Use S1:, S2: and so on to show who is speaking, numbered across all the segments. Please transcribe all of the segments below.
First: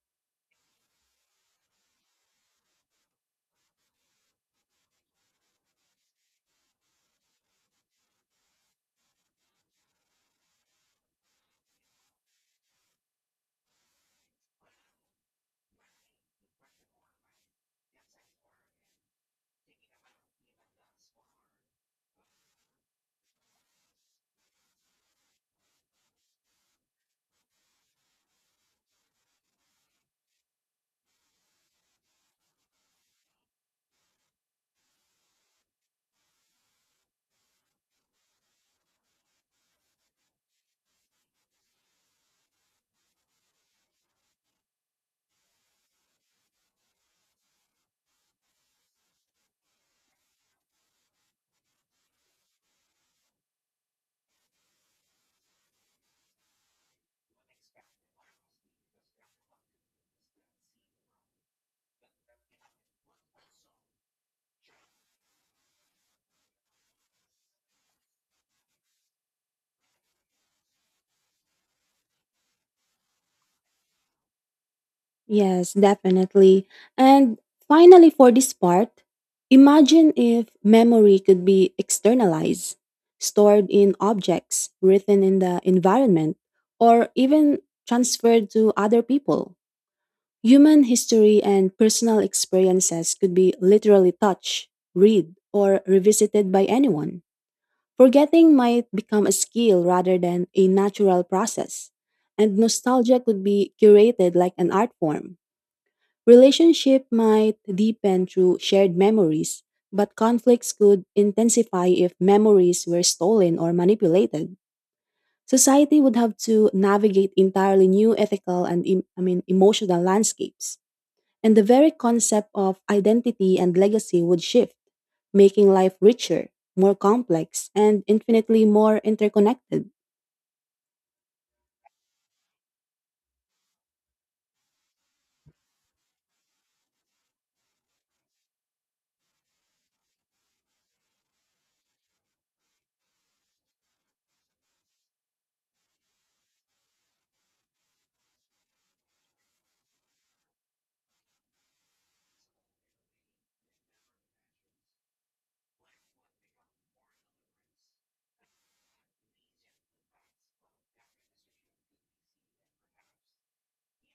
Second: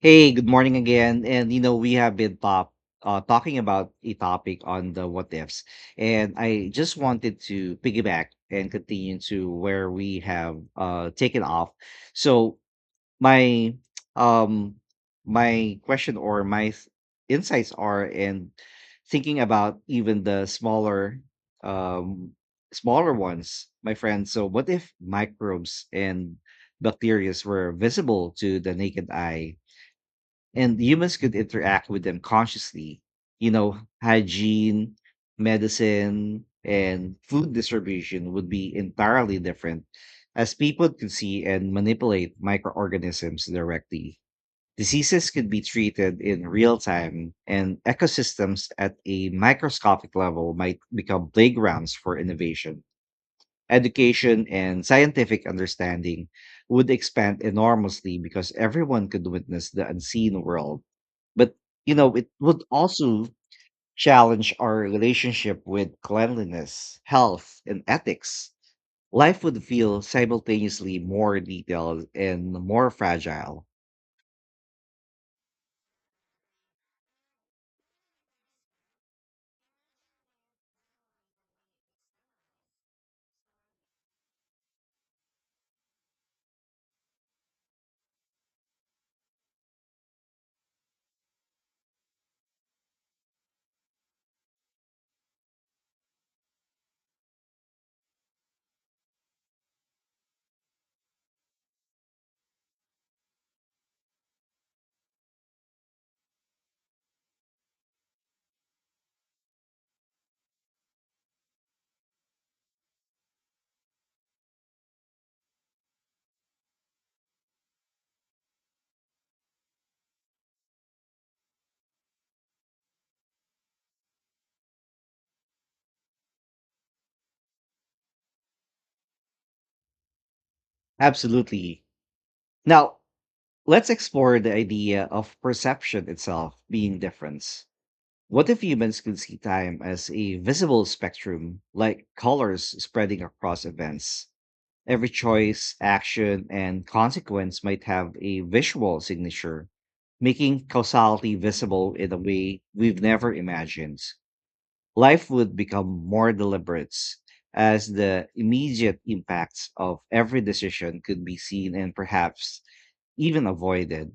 S1: Hey, good morning again. We have been top talking about a topic on the what ifs, and I just wanted to piggyback and continue to where we have taken off. So my um my question or my th- insights are in thinking about even the smaller um smaller ones, my friend. So what if microbes and bacteria were visible to the naked eye, and humans could interact with them consciously? you know, hygiene, medicine, and food distribution would be entirely different as people could see and manipulate microorganisms directly. Diseases could be treated in real time, and ecosystems at a microscopic level might become playgrounds for innovation. Education and scientific understanding would expand enormously because everyone could witness the unseen world, but, it would also challenge our relationship with cleanliness, health, and ethics. Life would feel simultaneously more detailed and more fragile.
S2: If memory could be externalized, stored in objects, written in the environment, or even transferred to other people, human history and personal experiences could be literally touched, read, or revisited by anyone. Forgetting might become a skill rather than a natural process, and nostalgia could be curated like an art form. Relationship might deepen through shared memories, but conflicts could intensify if memories were stolen or manipulated. Society would have to navigate entirely new ethical and emotional landscapes, and the very concept of identity and legacy would shift, making life richer, more complex, and infinitely more interconnected.
S1: Absolutely. Now, let's explore the idea of perception itself being different. What if humans could see time as a visible spectrum, like colors spreading across events? Every choice, action, and consequence might have a visual signature, making causality visible in a way we've never imagined. Life would become more deliberate as the immediate impacts of every decision could be seen and perhaps even avoided.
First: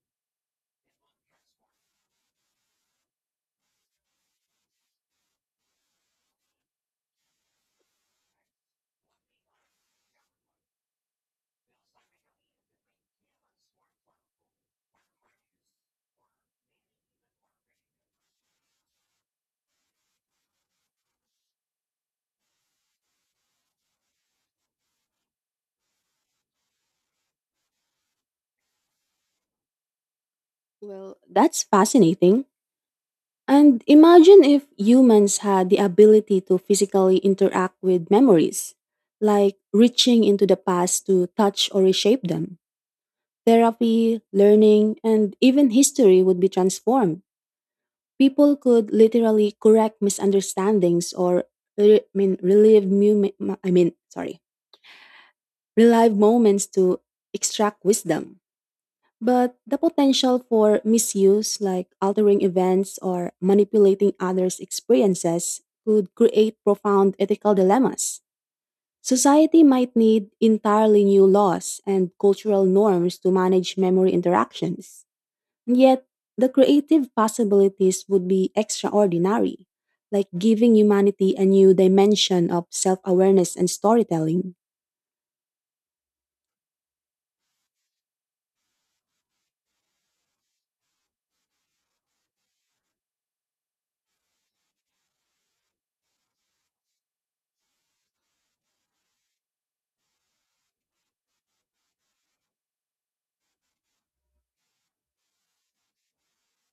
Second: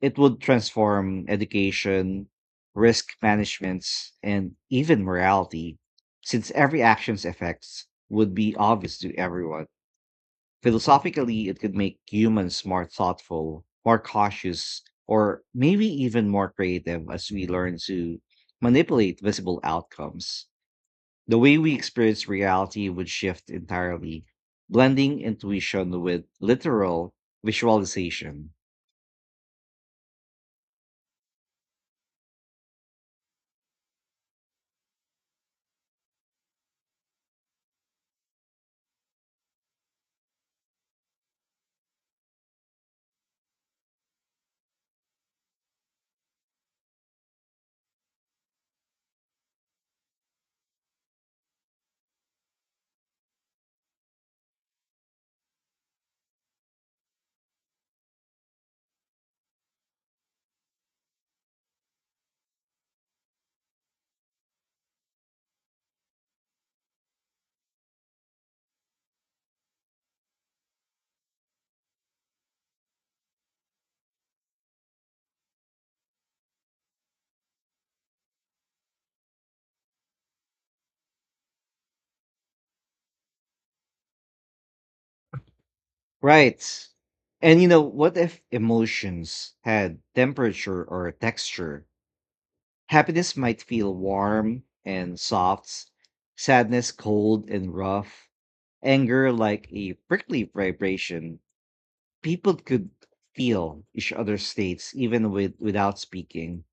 S1: It would transform education, risk management, and even morality, since every action's effects would be obvious to everyone. Philosophically, it could make humans more thoughtful, more cautious, or maybe even more creative as we learn to manipulate visible outcomes. The way we experience reality would shift entirely, blending intuition with literal visualization.
S2: Well, that's fascinating. And imagine if humans had the ability to physically interact with memories, like reaching into the past to touch or reshape them. Therapy, learning, and even history would be transformed. People could literally correct misunderstandings or relive I mean sorry, relive moments to extract wisdom. But the potential for misuse, like altering events or manipulating others' experiences, could create profound ethical dilemmas. Society might need entirely new laws and cultural norms to manage memory interactions. And yet, the creative possibilities would be extraordinary, like giving humanity a new dimension of self awareness and storytelling.
S1: Right. What if emotions had temperature or texture? Happiness might feel warm and soft, sadness cold and rough, anger like a prickly vibration. People could feel each other's states even without speaking,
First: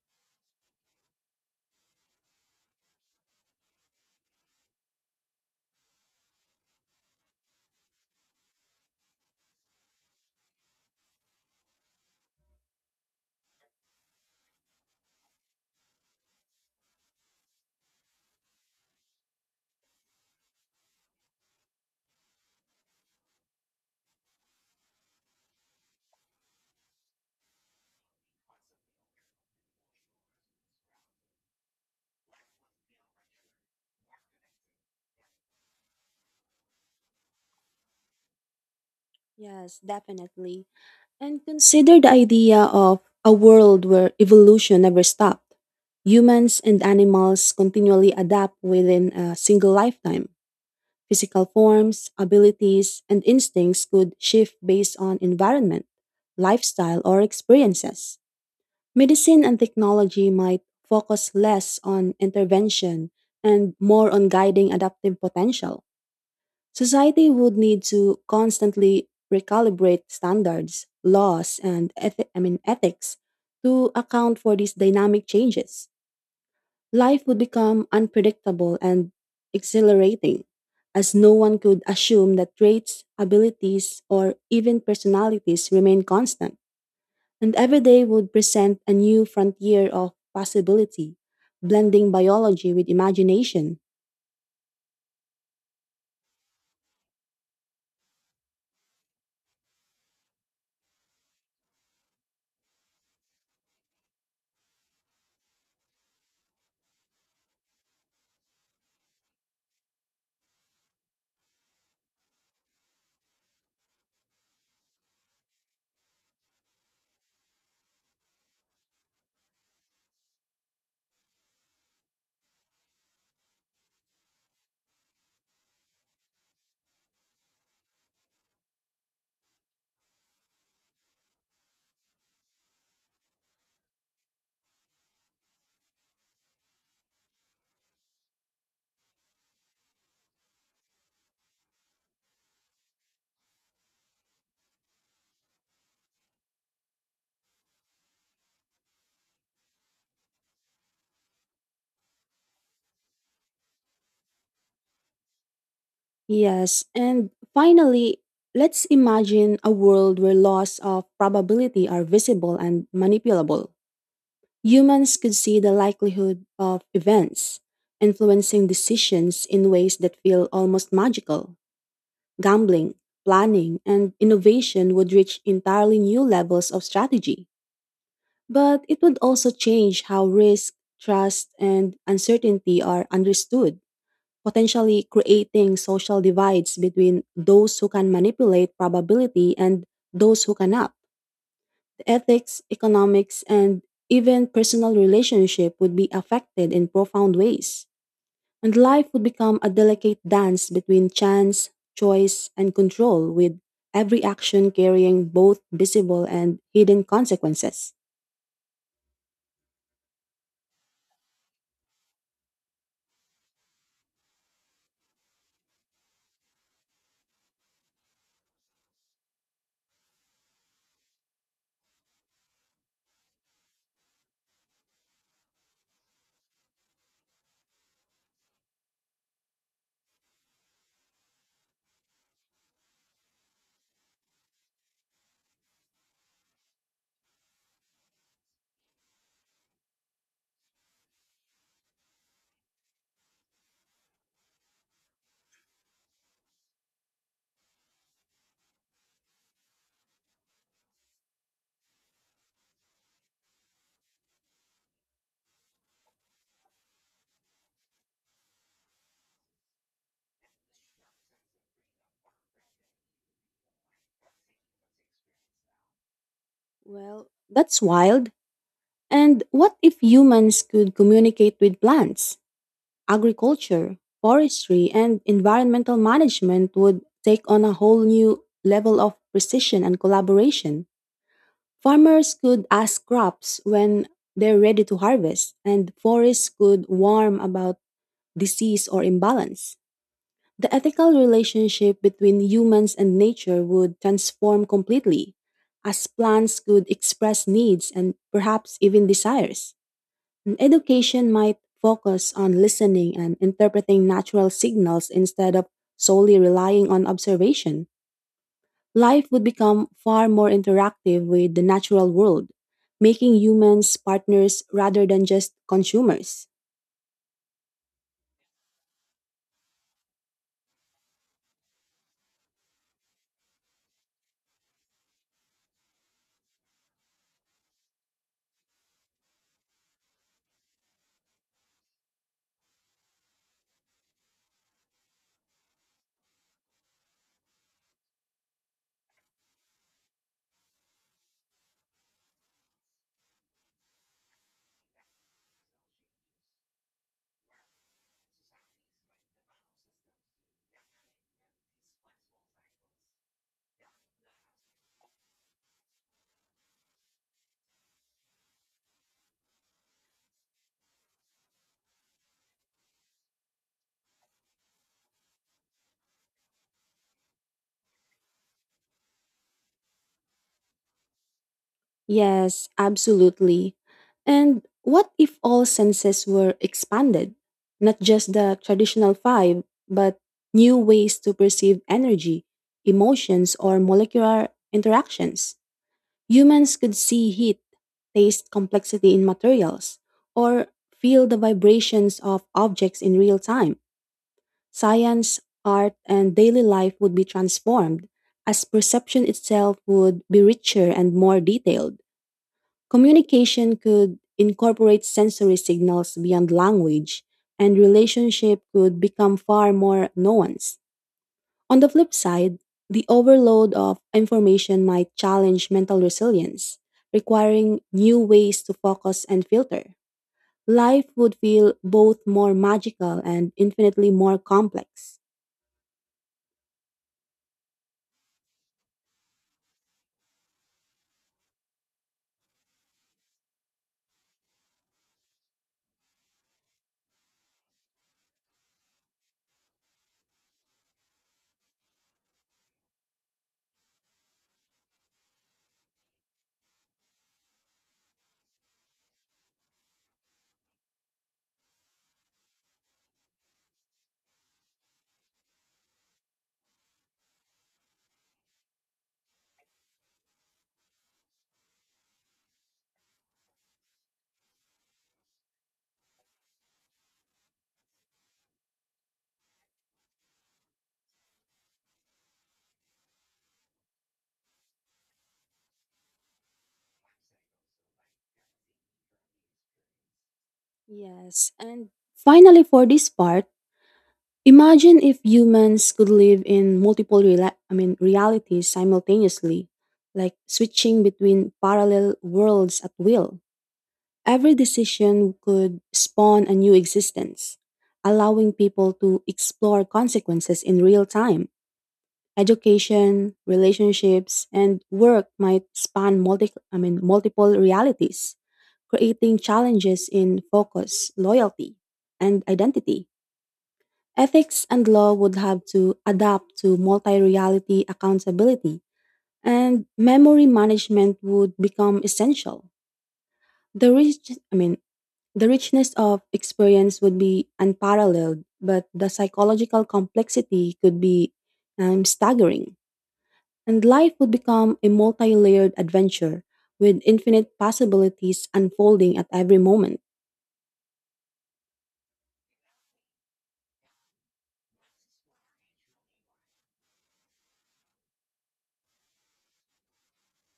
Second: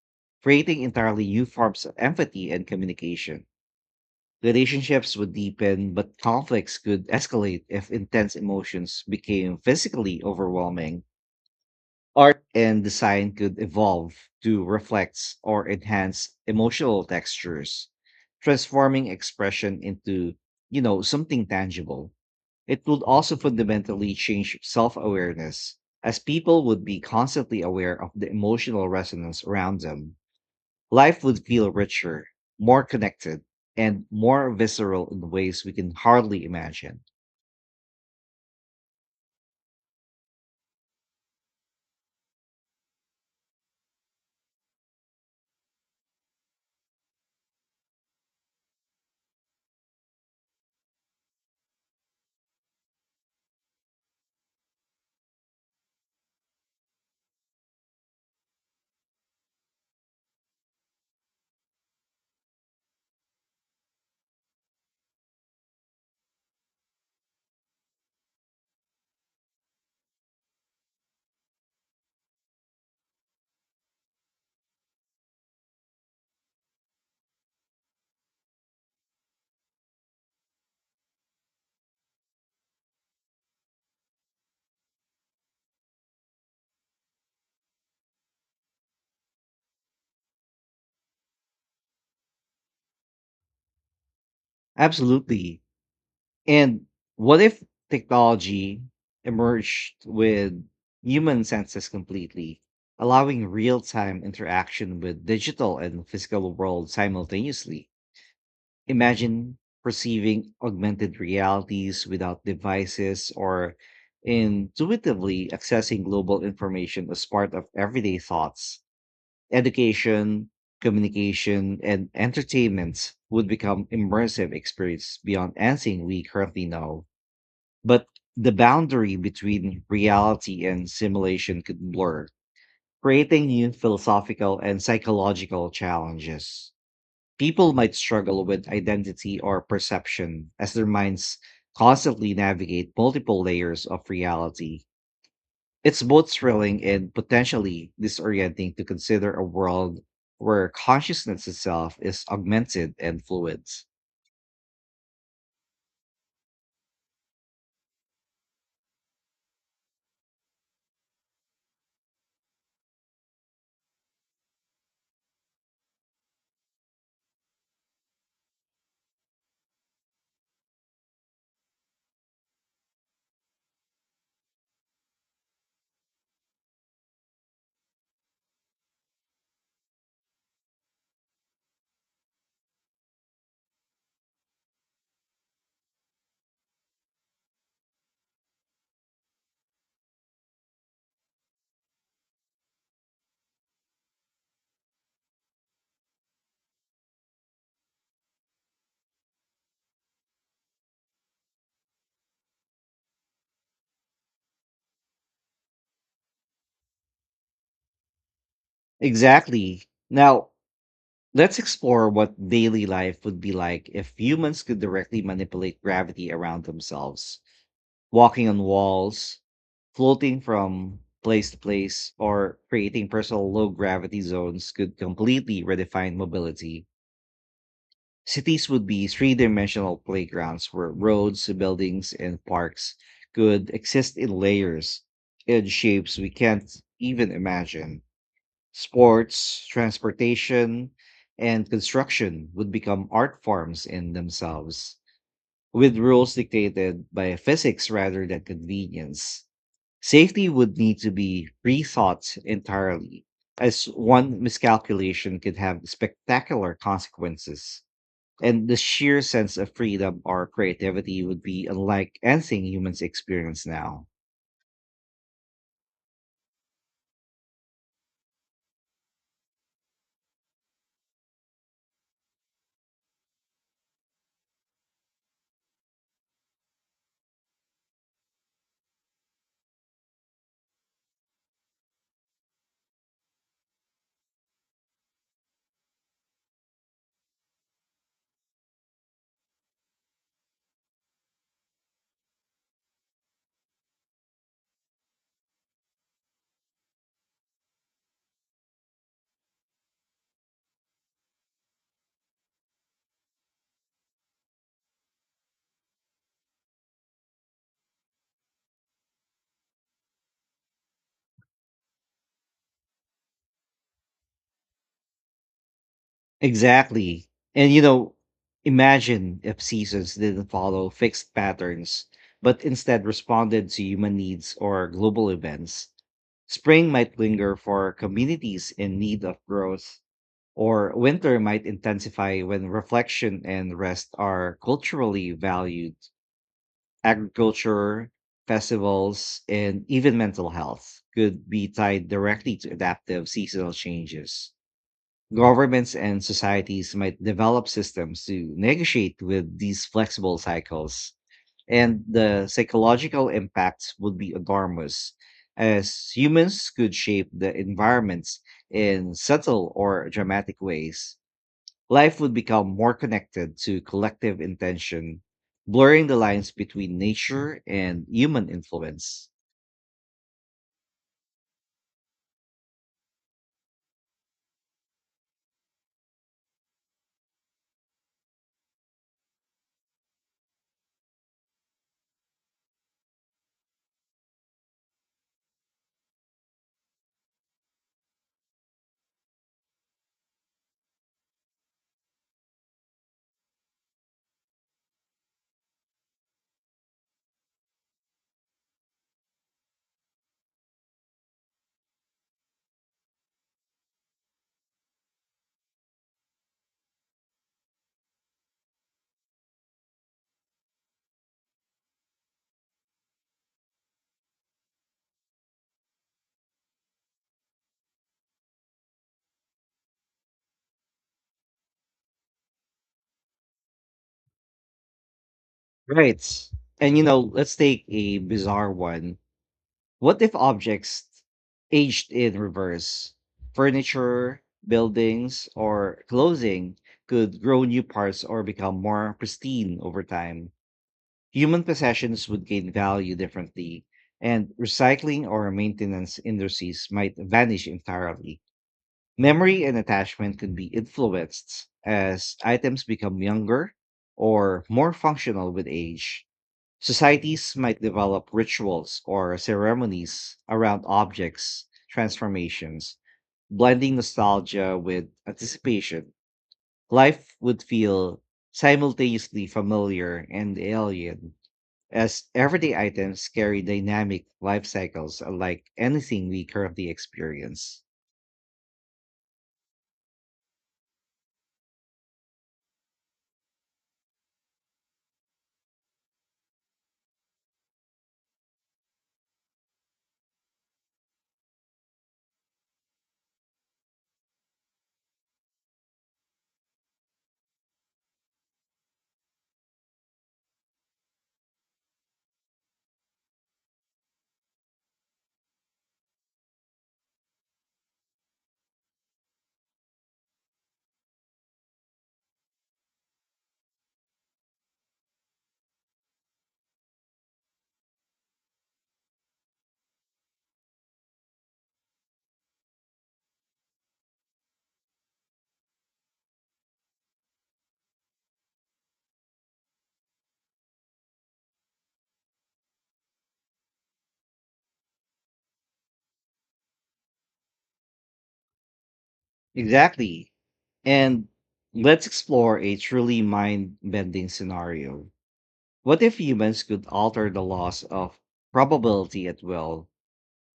S1: creating entirely new forms of empathy and communication. Relationships would deepen, but conflicts could escalate if intense emotions became physically overwhelming. Art and design could evolve to reflect or enhance emotional textures, transforming expression into, you know, something tangible. It would also fundamentally change self awareness, as people would be constantly aware of the emotional resonance around them. Life would feel richer, more connected, and more visceral in ways we can hardly imagine.
S2: Yes, definitely. And consider the idea of a world where evolution never stopped. Humans and animals continually adapt within a single lifetime. Physical forms, abilities, and instincts could shift based on environment, lifestyle, or experiences. Medicine and technology might focus less on intervention and more on guiding adaptive potential. Society would need to constantly recalibrate standards, laws, and ethics to account for these dynamic changes. Life would become unpredictable and exhilarating, as no one could assume that traits, abilities, or even personalities remain constant. And every day would present a new frontier of possibility, blending biology with imagination.
S1: Absolutely. And what if technology emerged with human senses completely, allowing real time interaction with digital and physical world simultaneously? Imagine perceiving augmented realities without devices or intuitively accessing global information as part of everyday thoughts. Education, communication, and entertainment would become immersive experience beyond anything we currently know. But the boundary between reality and simulation could blur, creating new philosophical and psychological challenges. People might struggle with identity or perception as their minds constantly navigate multiple layers of reality. It's both thrilling and potentially disorienting to consider a world where consciousness itself is augmented and fluid.
S2: Yes, and finally, let's imagine a world where laws of probability are visible and manipulable. Humans could see the likelihood of events, influencing decisions in ways that feel almost magical. Gambling, planning, and innovation would reach entirely new levels of strategy. But it would also change how risk, trust, and uncertainty are understood, potentially creating social divides between those who can manipulate probability and those who cannot. The ethics, economics, and even personal relationship would be affected in profound ways. And life would become a delicate dance between chance, choice, and control, with every action carrying both visible and hidden consequences.
S1: Exactly. Now, let's explore what daily life would be like if humans could directly manipulate gravity around themselves. Walking on walls, floating from place to place, or creating personal low gravity zones could completely redefine mobility. Cities would be three dimensional playgrounds where roads, buildings, and parks could exist in layers and shapes we can't even imagine. Sports, transportation, and construction would become art forms in themselves, with rules dictated by physics rather than convenience. Safety would need to be rethought entirely, as one miscalculation could have spectacular consequences. And the sheer sense of freedom or creativity would be unlike anything humans experience now.
S2: Well, that's wild. And what if humans could communicate with plants? Agriculture, forestry, and environmental management would take on a whole new level of precision and collaboration. Farmers could ask crops when they're ready to harvest, and forests could warn about disease or imbalance. The ethical relationship between humans and nature would transform completely, as plants could express needs and perhaps even desires. Education might focus on listening and interpreting natural signals instead of solely relying on observation. Life would become far more interactive with the natural world, making humans partners rather than just consumers.
S1: Exactly. And you know, imagine if seasons didn't follow fixed patterns, but instead responded to human needs or global events. Spring might linger for communities in need of growth, or winter might intensify when reflection and rest are culturally valued. Agriculture, festivals, and even mental health could be tied directly to adaptive seasonal changes. Governments and societies might develop systems to negotiate with these flexible cycles, and the psychological impacts would be enormous, as humans could shape the environments in subtle or dramatic ways. Life would become more connected to collective intention, blurring the lines between nature and human influence.
S2: Yes, absolutely. And what if all senses were expanded? Not just the traditional five, but new ways to perceive energy, emotions, or molecular interactions. Humans could see heat, taste complexity in materials, or feel the vibrations of objects in real time. Science, art, and daily life would be transformed, as perception itself would be richer and more detailed. Communication could incorporate sensory signals beyond language, and relationship could become far more nuanced. On the flip side, the overload of information might challenge mental resilience, requiring new ways to focus and filter. Life would feel both more magical and infinitely more complex.
S1: Right. Let's take a bizarre one. What if objects aged in reverse? Furniture, buildings, or clothing could grow new parts or become more pristine over time. Human possessions would gain value differently, and recycling or maintenance industries might vanish entirely. Memory and attachment can be influenced as items become younger or more functional with age. Societies might develop rituals or ceremonies around objects' transformations, blending nostalgia with anticipation. Life would feel simultaneously familiar and alien as everyday items carry dynamic life cycles unlike anything we currently experience.
S2: Yes, and finally for this part, imagine if humans could live in multiple realities simultaneously, like switching between parallel worlds at will. Every decision could spawn a new existence, allowing people to explore consequences in real time. Education, relationships, and work might span multiple realities, creating challenges in focus, loyalty, and identity. Ethics and law would have to adapt to multi reality accountability, and memory management would become essential. The rich, I mean, the richness of experience would be unparalleled, but the psychological complexity could be staggering. And life would become a multi layered adventure with infinite possibilities unfolding at every moment.
S1: Exactly. And let's explore a truly mind bending scenario. What if humans could alter the laws of probability at will?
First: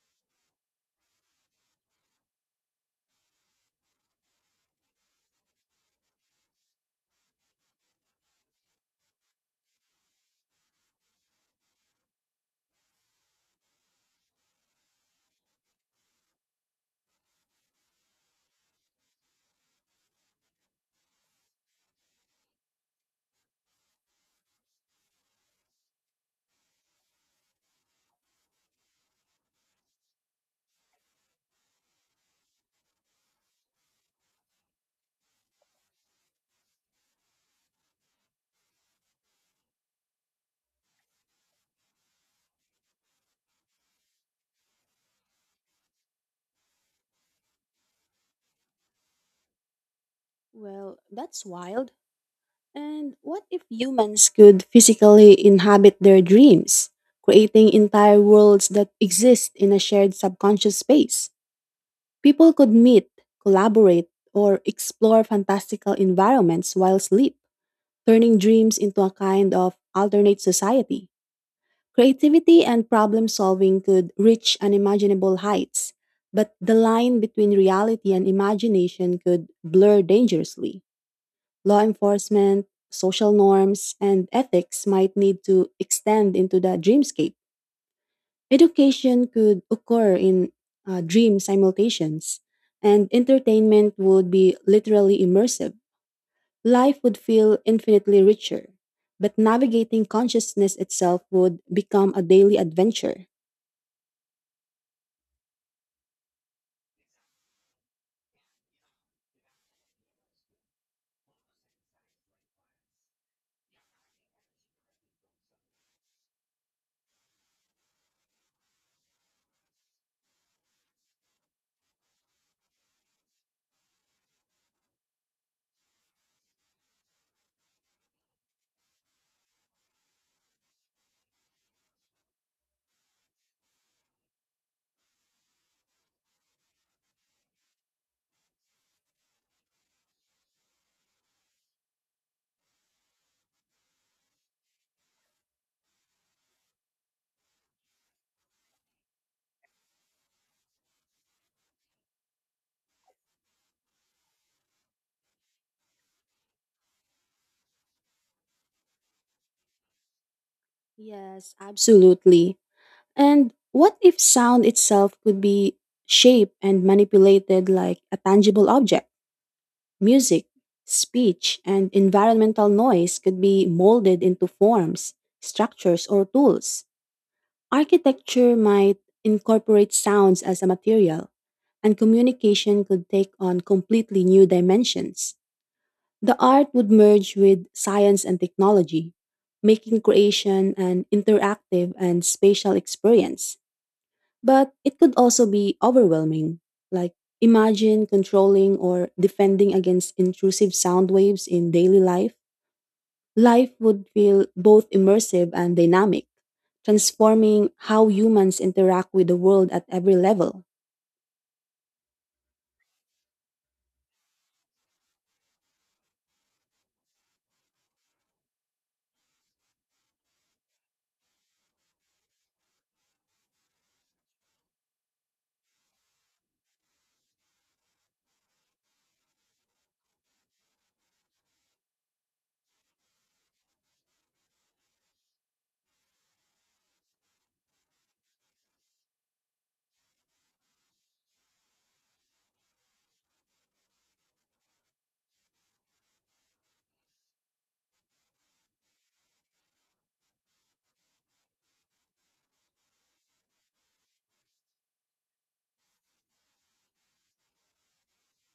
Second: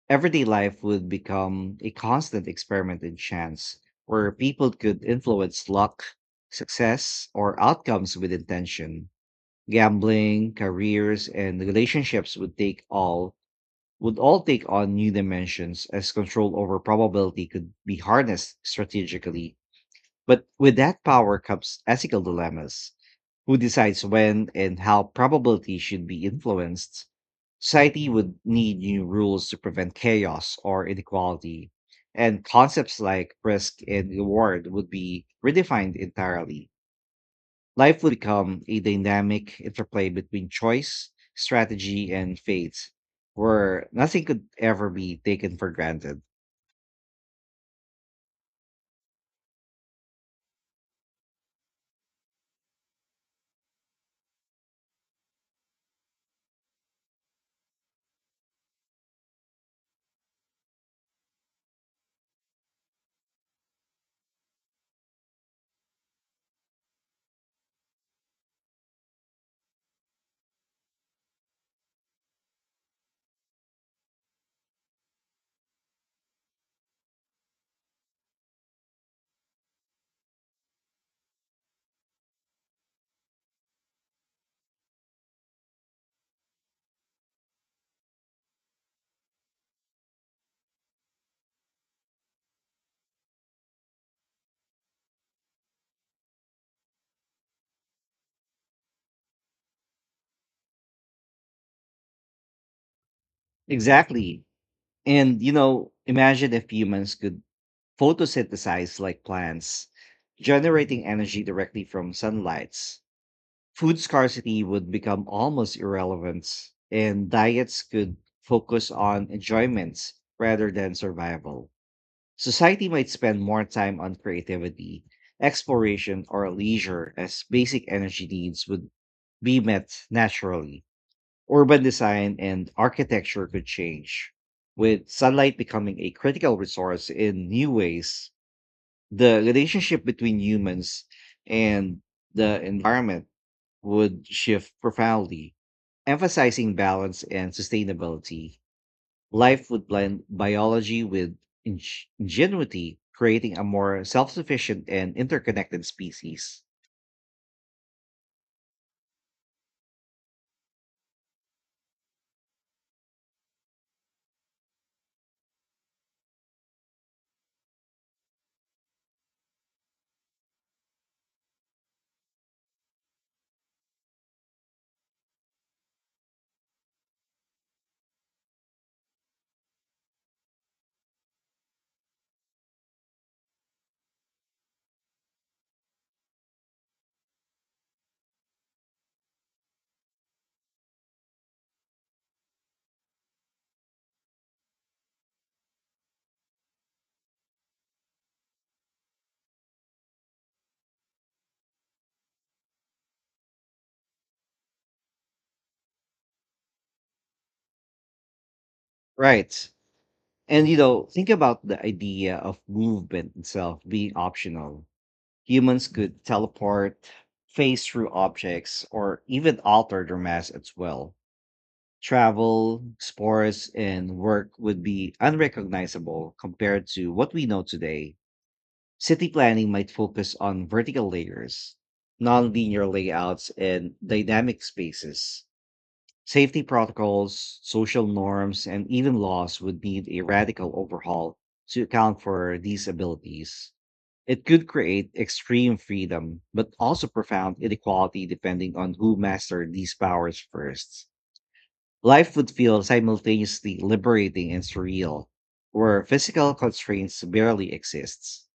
S1: Everyday life would become a constant experiment in chance, where people could influence luck, success, or outcomes with intention. Gambling, careers, and relationships would all take on new dimensions as control over probability could be harnessed strategically. But with that power comes ethical dilemmas. Who decides when and how probability should be influenced? Society would need new rules to prevent chaos or inequality, and concepts like risk and reward would be redefined entirely. Life would become a dynamic interplay between choice, strategy, and fate, where nothing could ever be taken for granted.
S2: Well, that's wild. And what if humans could physically inhabit their dreams, creating entire worlds that exist in a shared subconscious space? People could meet, collaborate, or explore fantastical environments while sleep, turning dreams into a kind of alternate society. Creativity and problem solving could reach unimaginable heights, but the line between reality and imagination could blur dangerously. Law enforcement, social norms, and ethics might need to extend into the dreamscape. Education could occur in dream simultations, and entertainment would be literally immersive. Life would feel infinitely richer, but navigating consciousness itself would become a daily adventure.
S1: Exactly. And, imagine if humans could photosynthesize like plants, generating energy directly from sunlight. Food scarcity would become almost irrelevant, and diets could focus on enjoyment rather than survival. Society might spend more time on creativity, exploration, or leisure as basic energy needs would be met naturally. Urban design and architecture could change, with sunlight becoming a critical resource in new ways. The relationship between humans and the environment would shift profoundly, emphasizing balance and sustainability. Life would blend biology with ing- ingenuity, creating a more self sufficient and interconnected species.
S2: Yes, absolutely. And what if sound itself could be shaped and manipulated like a tangible object? Music, speech, and environmental noise could be molded into forms, structures, or tools. Architecture might incorporate sounds as a material, and communication could take on completely new dimensions. The art would merge with science and technology, making creation an interactive and spatial experience. But it could also be overwhelming. Like, imagine controlling or defending against intrusive sound waves in daily life. Life would feel both immersive and dynamic, transforming how humans interact with the
S1: Right.
S2: world at every level.
S1: Think about the idea of movement itself being optional. Humans could teleport, phase through objects, or even alter their mass as well. Travel, sports, and work would be unrecognizable compared to what we know today. City planning might focus on vertical layers, non-linear layouts, and dynamic spaces. Safety protocols, social norms, and even laws would need a radical overhaul to account for these abilities. It could create extreme freedom, but also profound inequality depending on who mastered these powers first. Life would feel simultaneously liberating and surreal, where physical constraints barely exist.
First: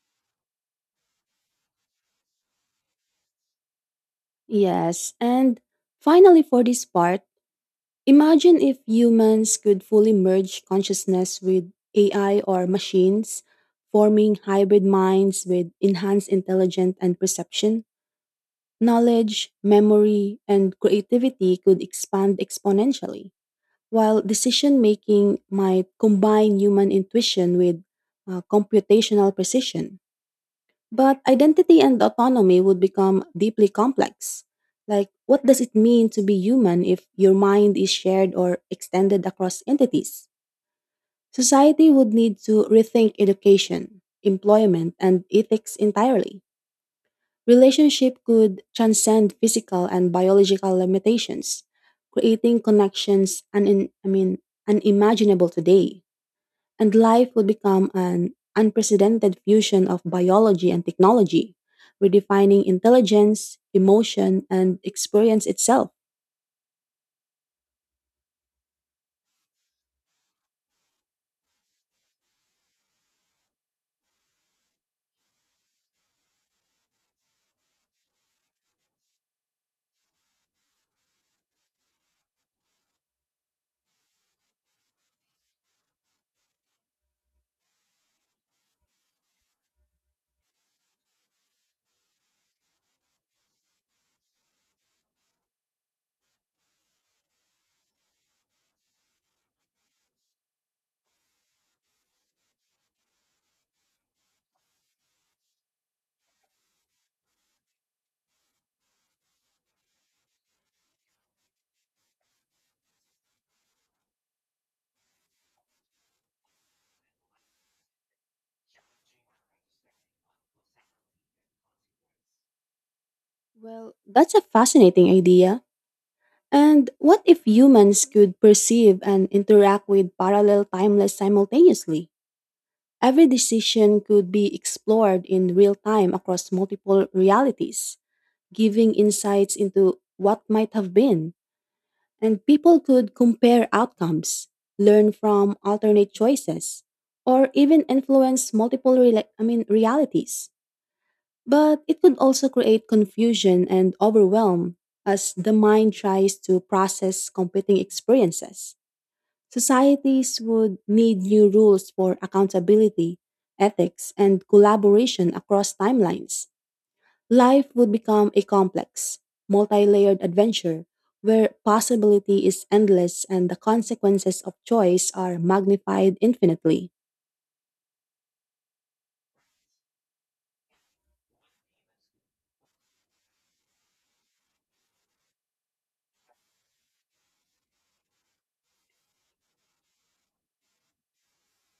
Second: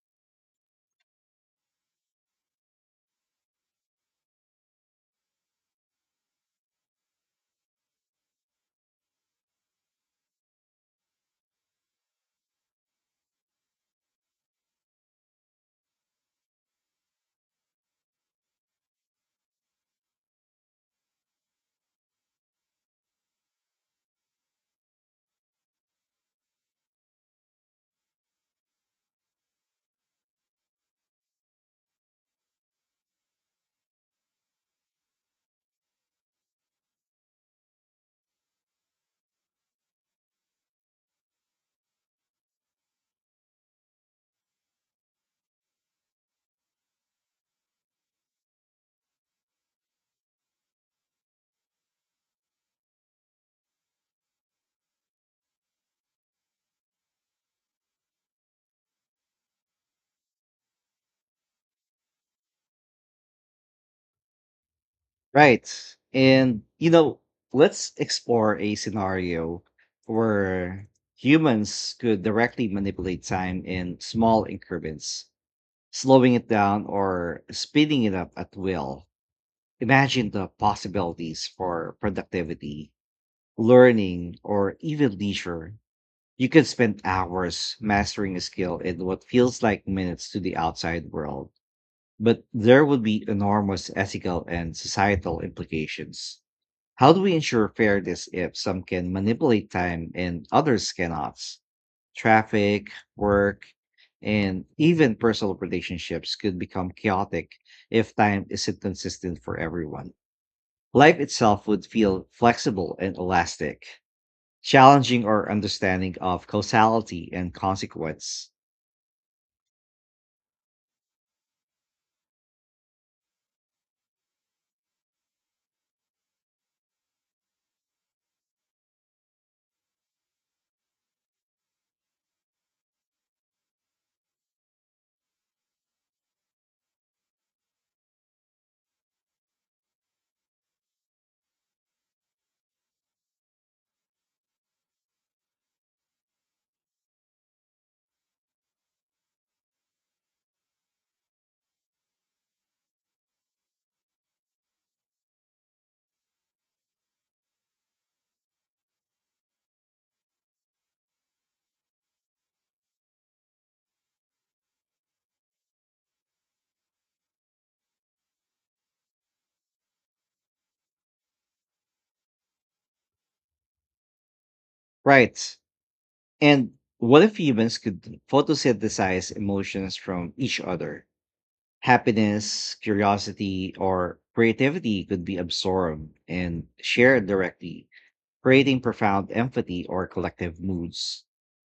S2: Yes, and finally, for this part, imagine if humans could fully merge consciousness with AI or machines, forming hybrid minds with enhanced intelligence and perception. Knowledge, memory, and creativity could expand exponentially. While decision making might combine human intuition with computational precision, but identity and autonomy would become deeply complex. Like, what does it mean to be human if your mind is shared or extended across entities? Society would need to rethink education, employment, and ethics entirely. Relationship could transcend physical and biological limitations, creating connections and I mean unimaginable today. And life would become an unprecedented fusion of biology and technology, redefining intelligence, emotion, and experience
S1: Right.
S2: itself.
S1: And you know, let's explore a scenario where humans could directly manipulate time in small increments, slowing it down or speeding it up at will. Imagine the possibilities for productivity, learning, or even leisure. You could spend hours mastering a skill in what feels like minutes to the outside world, but there would be enormous ethical and societal implications. How do we ensure fairness if some can manipulate time and others cannot? Traffic, work, and even personal relationships could become chaotic if time isn't consistent for everyone. Life itself would feel flexible and elastic, challenging our understanding of causality and consequence.
S2: Well, that's a fascinating idea. And what if humans could perceive and interact with parallel timeless simultaneously? Every decision could be explored in real time across multiple realities, giving insights into what might have been. And people could compare outcomes, learn from alternate choices, or even influence multiple realities. But it could also create confusion and overwhelm as the mind tries to process competing experiences. Societies would need new rules for accountability, ethics, and collaboration across timelines. Life would become a complex, multi layered adventure where possibility is endless and the consequences of choice are
S1: Right.
S2: magnified
S1: And
S2: infinitely.
S1: what if humans could photosynthesize emotions from each other? Happiness, curiosity, or creativity could be absorbed and shared directly, creating profound empathy or collective moods.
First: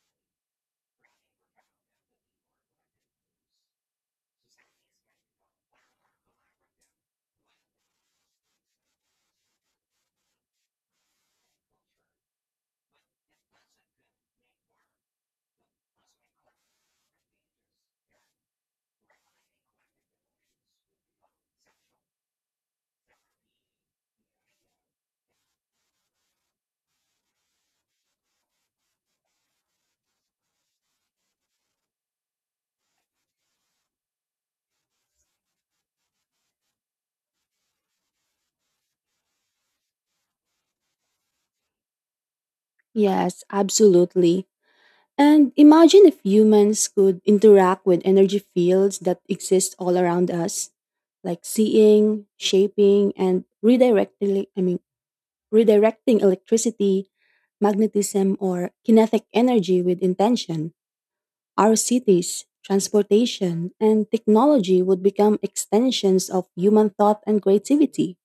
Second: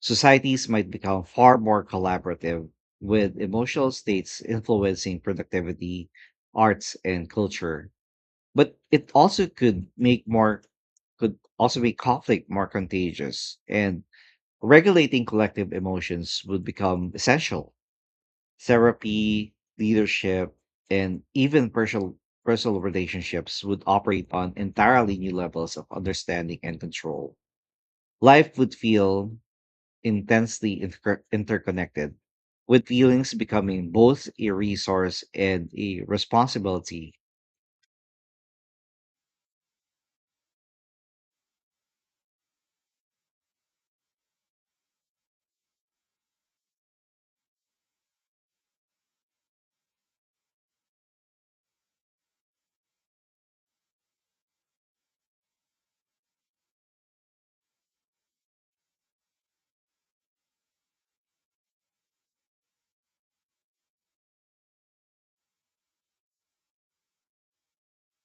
S1: Societies might become far more collaborative, with emotional states influencing productivity, arts, and culture. But it also could make more could also make conflict more contagious, and regulating collective emotions would become essential. Therapy, leadership, and even personal relationships would operate on entirely new levels of understanding and control. Life would feel intensely interconnected, with feelings becoming both a resource and a responsibility.
S2: Yes, absolutely. And imagine if humans could interact with energy fields that exist all around us, like seeing, shaping, and redirecting electricity, magnetism, or kinetic energy with intention. Our cities, transportation, and technology would become extensions of human thought and creativity.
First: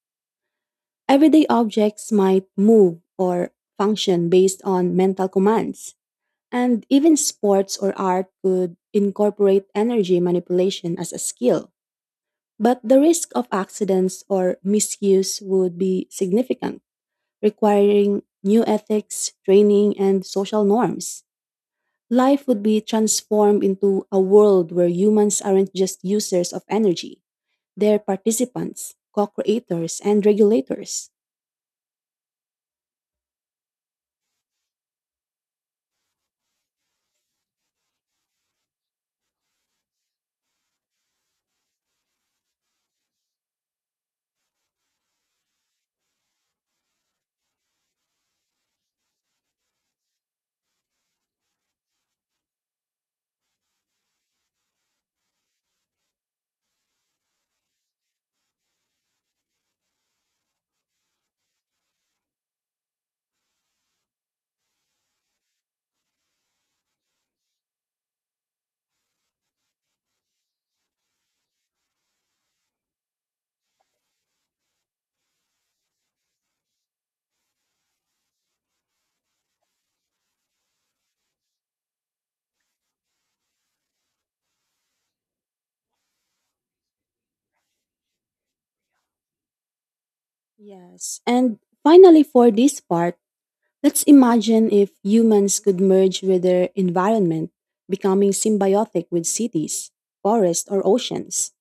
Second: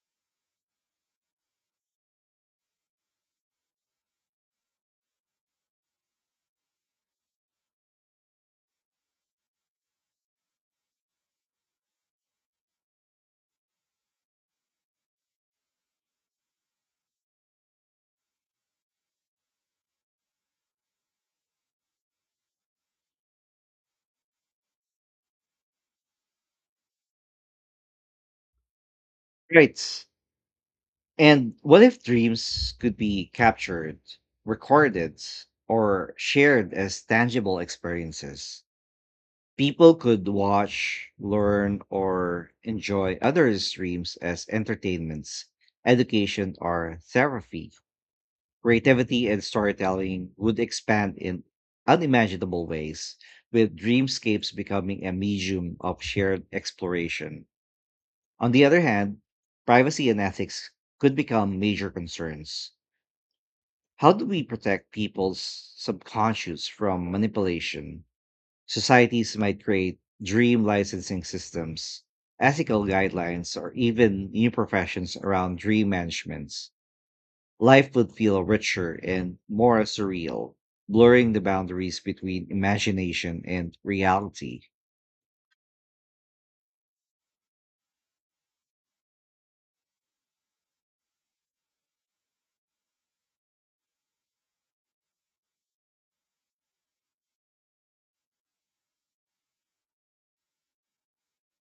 S2: Everyday objects might move or function based on mental commands, and even sports or art could incorporate energy manipulation as a skill. But the risk of accidents or misuse would be significant, requiring new ethics, training, and social norms. Life would be transformed into a world where humans aren't just users of energy, they're participants, co creators,
S1: Right.
S2: and regulators.
S1: And what if dreams could be captured, recorded, or shared as tangible experiences? People could watch, learn, or enjoy others' dreams as entertainments, education, or therapy. Creativity and storytelling would expand in unimaginable ways, with dreamscapes becoming a medium of shared exploration. On the other hand, privacy and ethics could become major concerns. How do we protect people's subconscious from manipulation? Societies might create dream licensing systems, ethical guidelines, or even new professions around dream managements. Life would feel richer and more surreal, blurring the boundaries between imagination and reality.
S2: Yes. And finally, for this part, let's imagine if humans could merge with their environment, becoming symbiotic with cities, forests, or oceans.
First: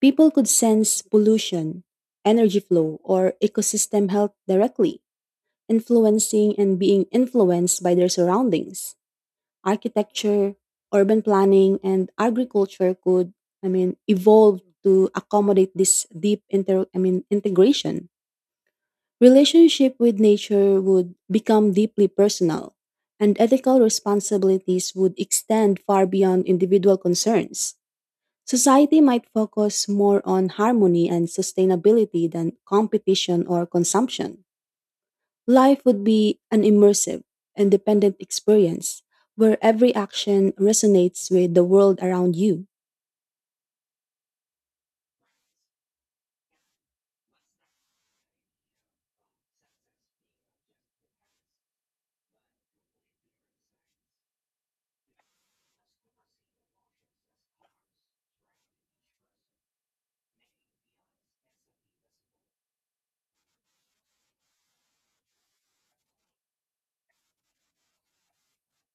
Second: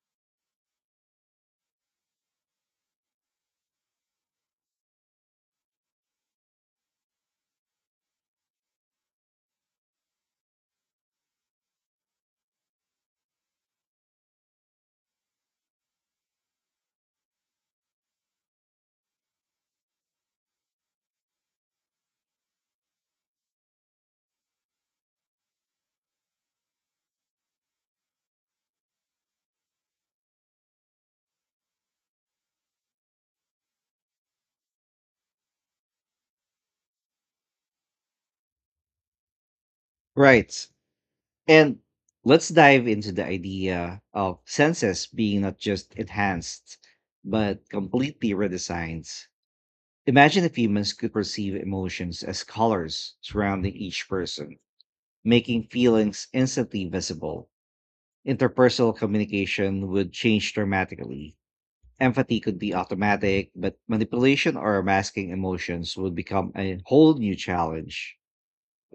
S2: People could sense pollution, energy flow, or ecosystem health directly, influencing and being influenced by their surroundings. Architecture, urban planning, and agriculture could, I mean, evolve to accommodate this deep inter, I mean, integration. Relationship with nature would become deeply personal, and ethical responsibilities would extend far beyond individual concerns. Society might focus more on harmony and sustainability than competition or consumption. Life would be an immersive, independent experience where every action
S1: Right.
S2: resonates with the
S1: And
S2: world around
S1: let's
S2: you.
S1: dive into the idea of senses being not just enhanced, but completely redesigned. Imagine if humans could perceive emotions as colors surrounding each person, making feelings instantly visible. Interpersonal communication would change dramatically. Empathy could be automatic, but manipulation or masking emotions would become a whole new challenge.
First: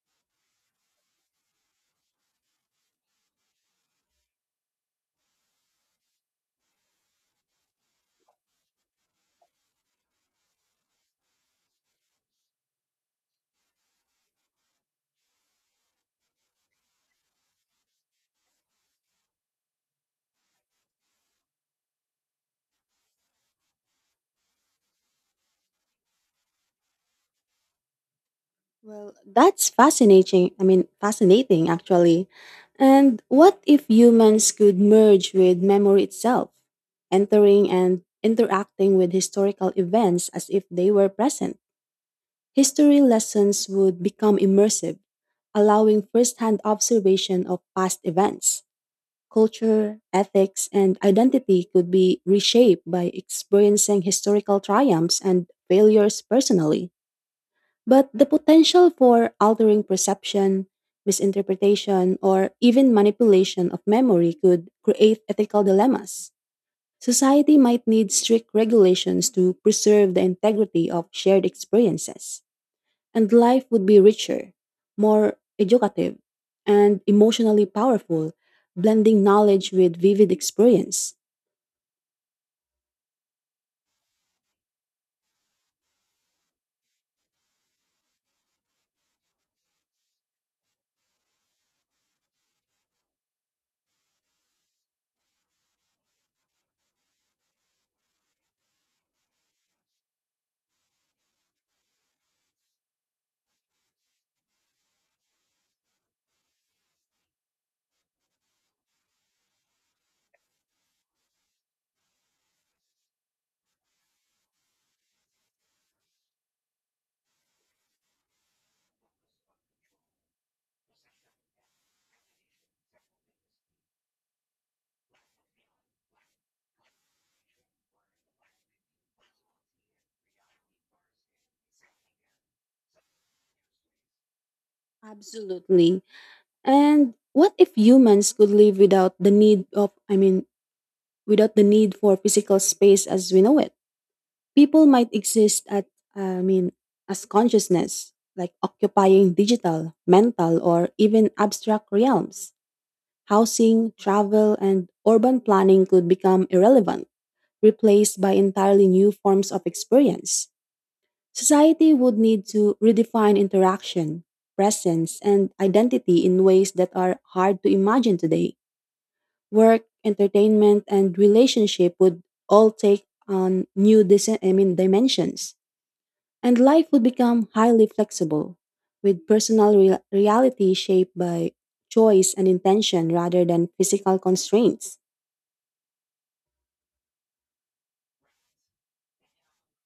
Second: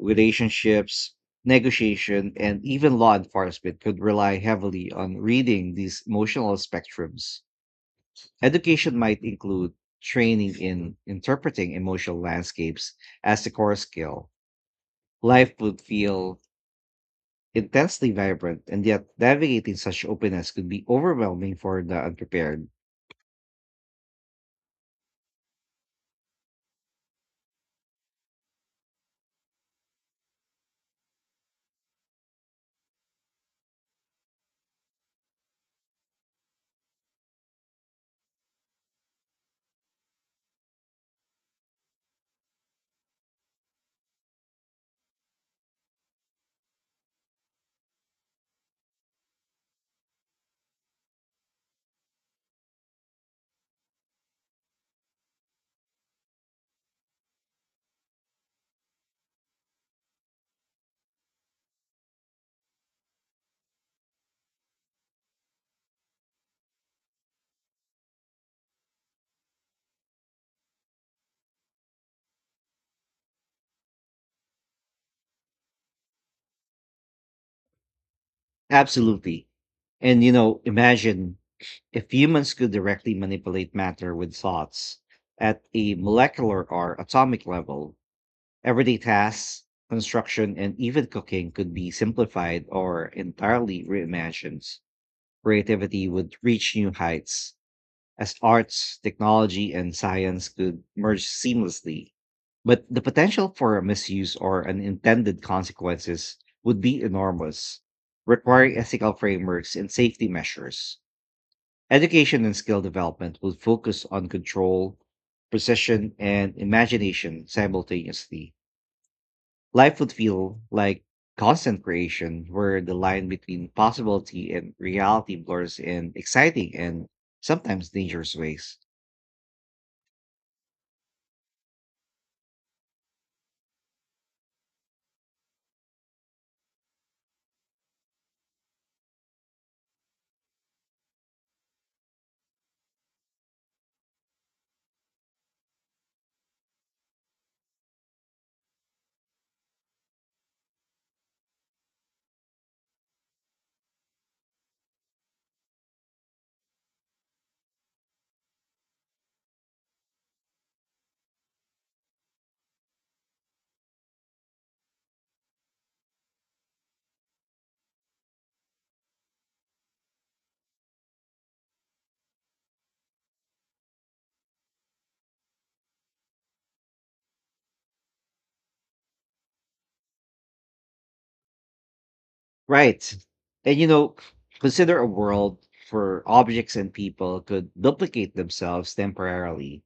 S1: Relationships, negotiation, and even law enforcement could rely heavily on reading these emotional spectrums. Education might include training in interpreting emotional landscapes as a core skill. Life would feel intensely vibrant, and yet navigating such openness could be overwhelming for the unprepared.
S2: Well, that's fascinating. Fascinating actually. And what if humans could merge with memory itself, entering and interacting with historical events as if they were present? History lessons would become immersive, allowing firsthand observation of past events. Culture, ethics, and identity could be reshaped by experiencing historical triumphs and failures personally. But the potential for altering perception, misinterpretation, or even manipulation of memory could create ethical dilemmas. Society might need strict regulations to preserve the integrity of shared experiences, and life would be richer, more educative, and emotionally powerful, blending
S1: Absolutely.
S2: knowledge with vivid experience.
S1: Imagine if humans could directly manipulate matter with thoughts at a molecular or atomic level. Everyday tasks, construction, and even cooking could be simplified or entirely reimagined. Creativity would reach new heights as arts, technology, and science could merge seamlessly. But the potential for misuse or unintended consequences would be enormous, requiring ethical frameworks and safety measures. Education and skill development would focus on control, precision, and imagination simultaneously. Life would feel like constant creation, where the line between possibility and reality blurs in exciting and sometimes dangerous ways.
S2: Absolutely. And what if humans could live without the need of, I mean, without the need for physical space as we know it? People might exist at, I mean, as consciousness, like occupying digital, mental, or even abstract realms. Housing, travel, and urban planning could become irrelevant, replaced by entirely new forms of experience. Society would need to redefine interaction, presence, and identity in ways that are hard to imagine today. Work, entertainment, and relationship would all take on new dimensions, and life would become highly flexible, with personal reality shaped by choice and intention
S1: Right.
S2: rather than
S1: And you know,
S2: physical
S1: consider
S2: constraints.
S1: a world where objects and people could duplicate themselves temporarily.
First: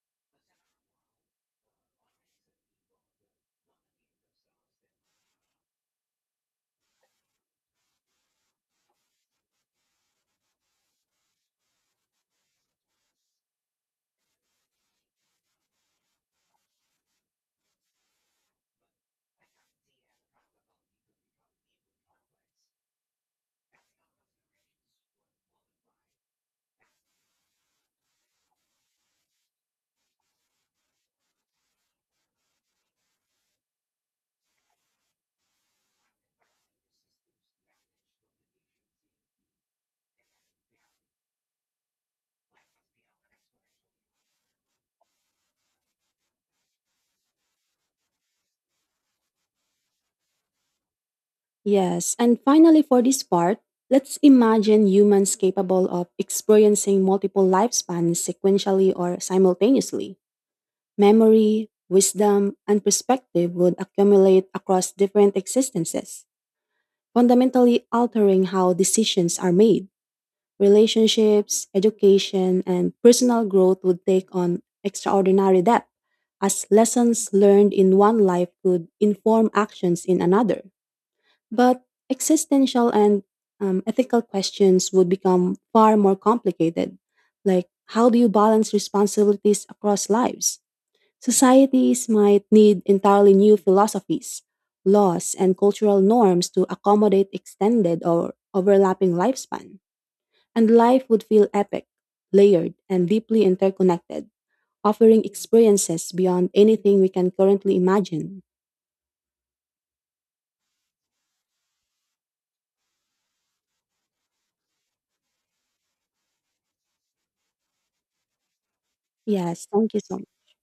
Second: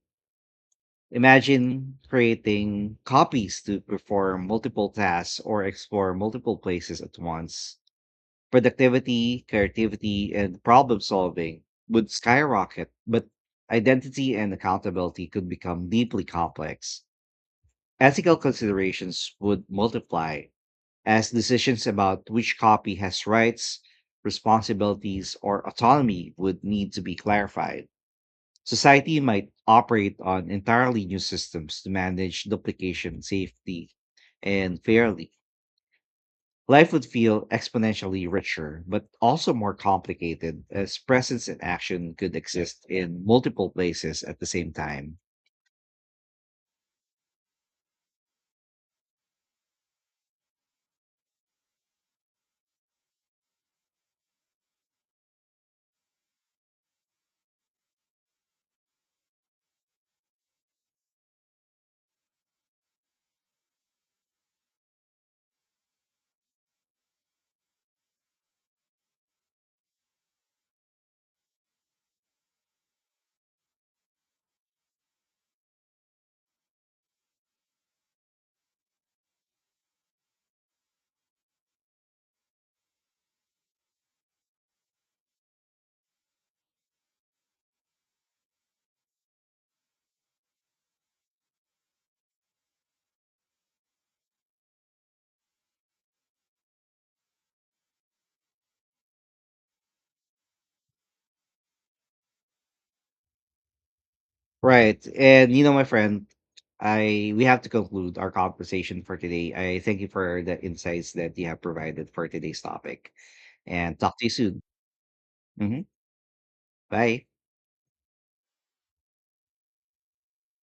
S1: Imagine creating copies to perform multiple tasks or explore multiple places at once. Productivity, creativity, and problem solving would skyrocket, but identity and accountability could become deeply complex. Ethical considerations would multiply as decisions about which copy has rights, responsibilities, or autonomy would need to be clarified. Society might operate on entirely new systems to manage duplication safely and fairly. Life would feel exponentially richer, but also more complicated, as presence and action could exist in multiple places at the same time.
S2: Yes, and finally, for this part, let's imagine humans capable of experiencing multiple lifespans sequentially or simultaneously. Memory, wisdom, and perspective would accumulate across different existences, fundamentally altering how decisions are made. Relationships, education, and personal growth would take on extraordinary depth, as lessons learned in one life could inform actions in another. But existential and ethical questions would become far more complicated, like, how do you balance responsibilities across lives? Societies might need entirely new philosophies, laws, and cultural norms to accommodate extended or overlapping lifespan. And life would feel epic, layered, and deeply interconnected,
S1: Right.
S2: offering
S1: And my
S2: experiences
S1: friend,
S2: beyond anything we can
S1: I we have to
S2: currently
S1: conclude our
S2: imagine.
S1: conversation for today. I thank you for the insights that you have provided for today's topic, and talk to you soon. Hmm. Bye.
S2: Yes, thank you so much.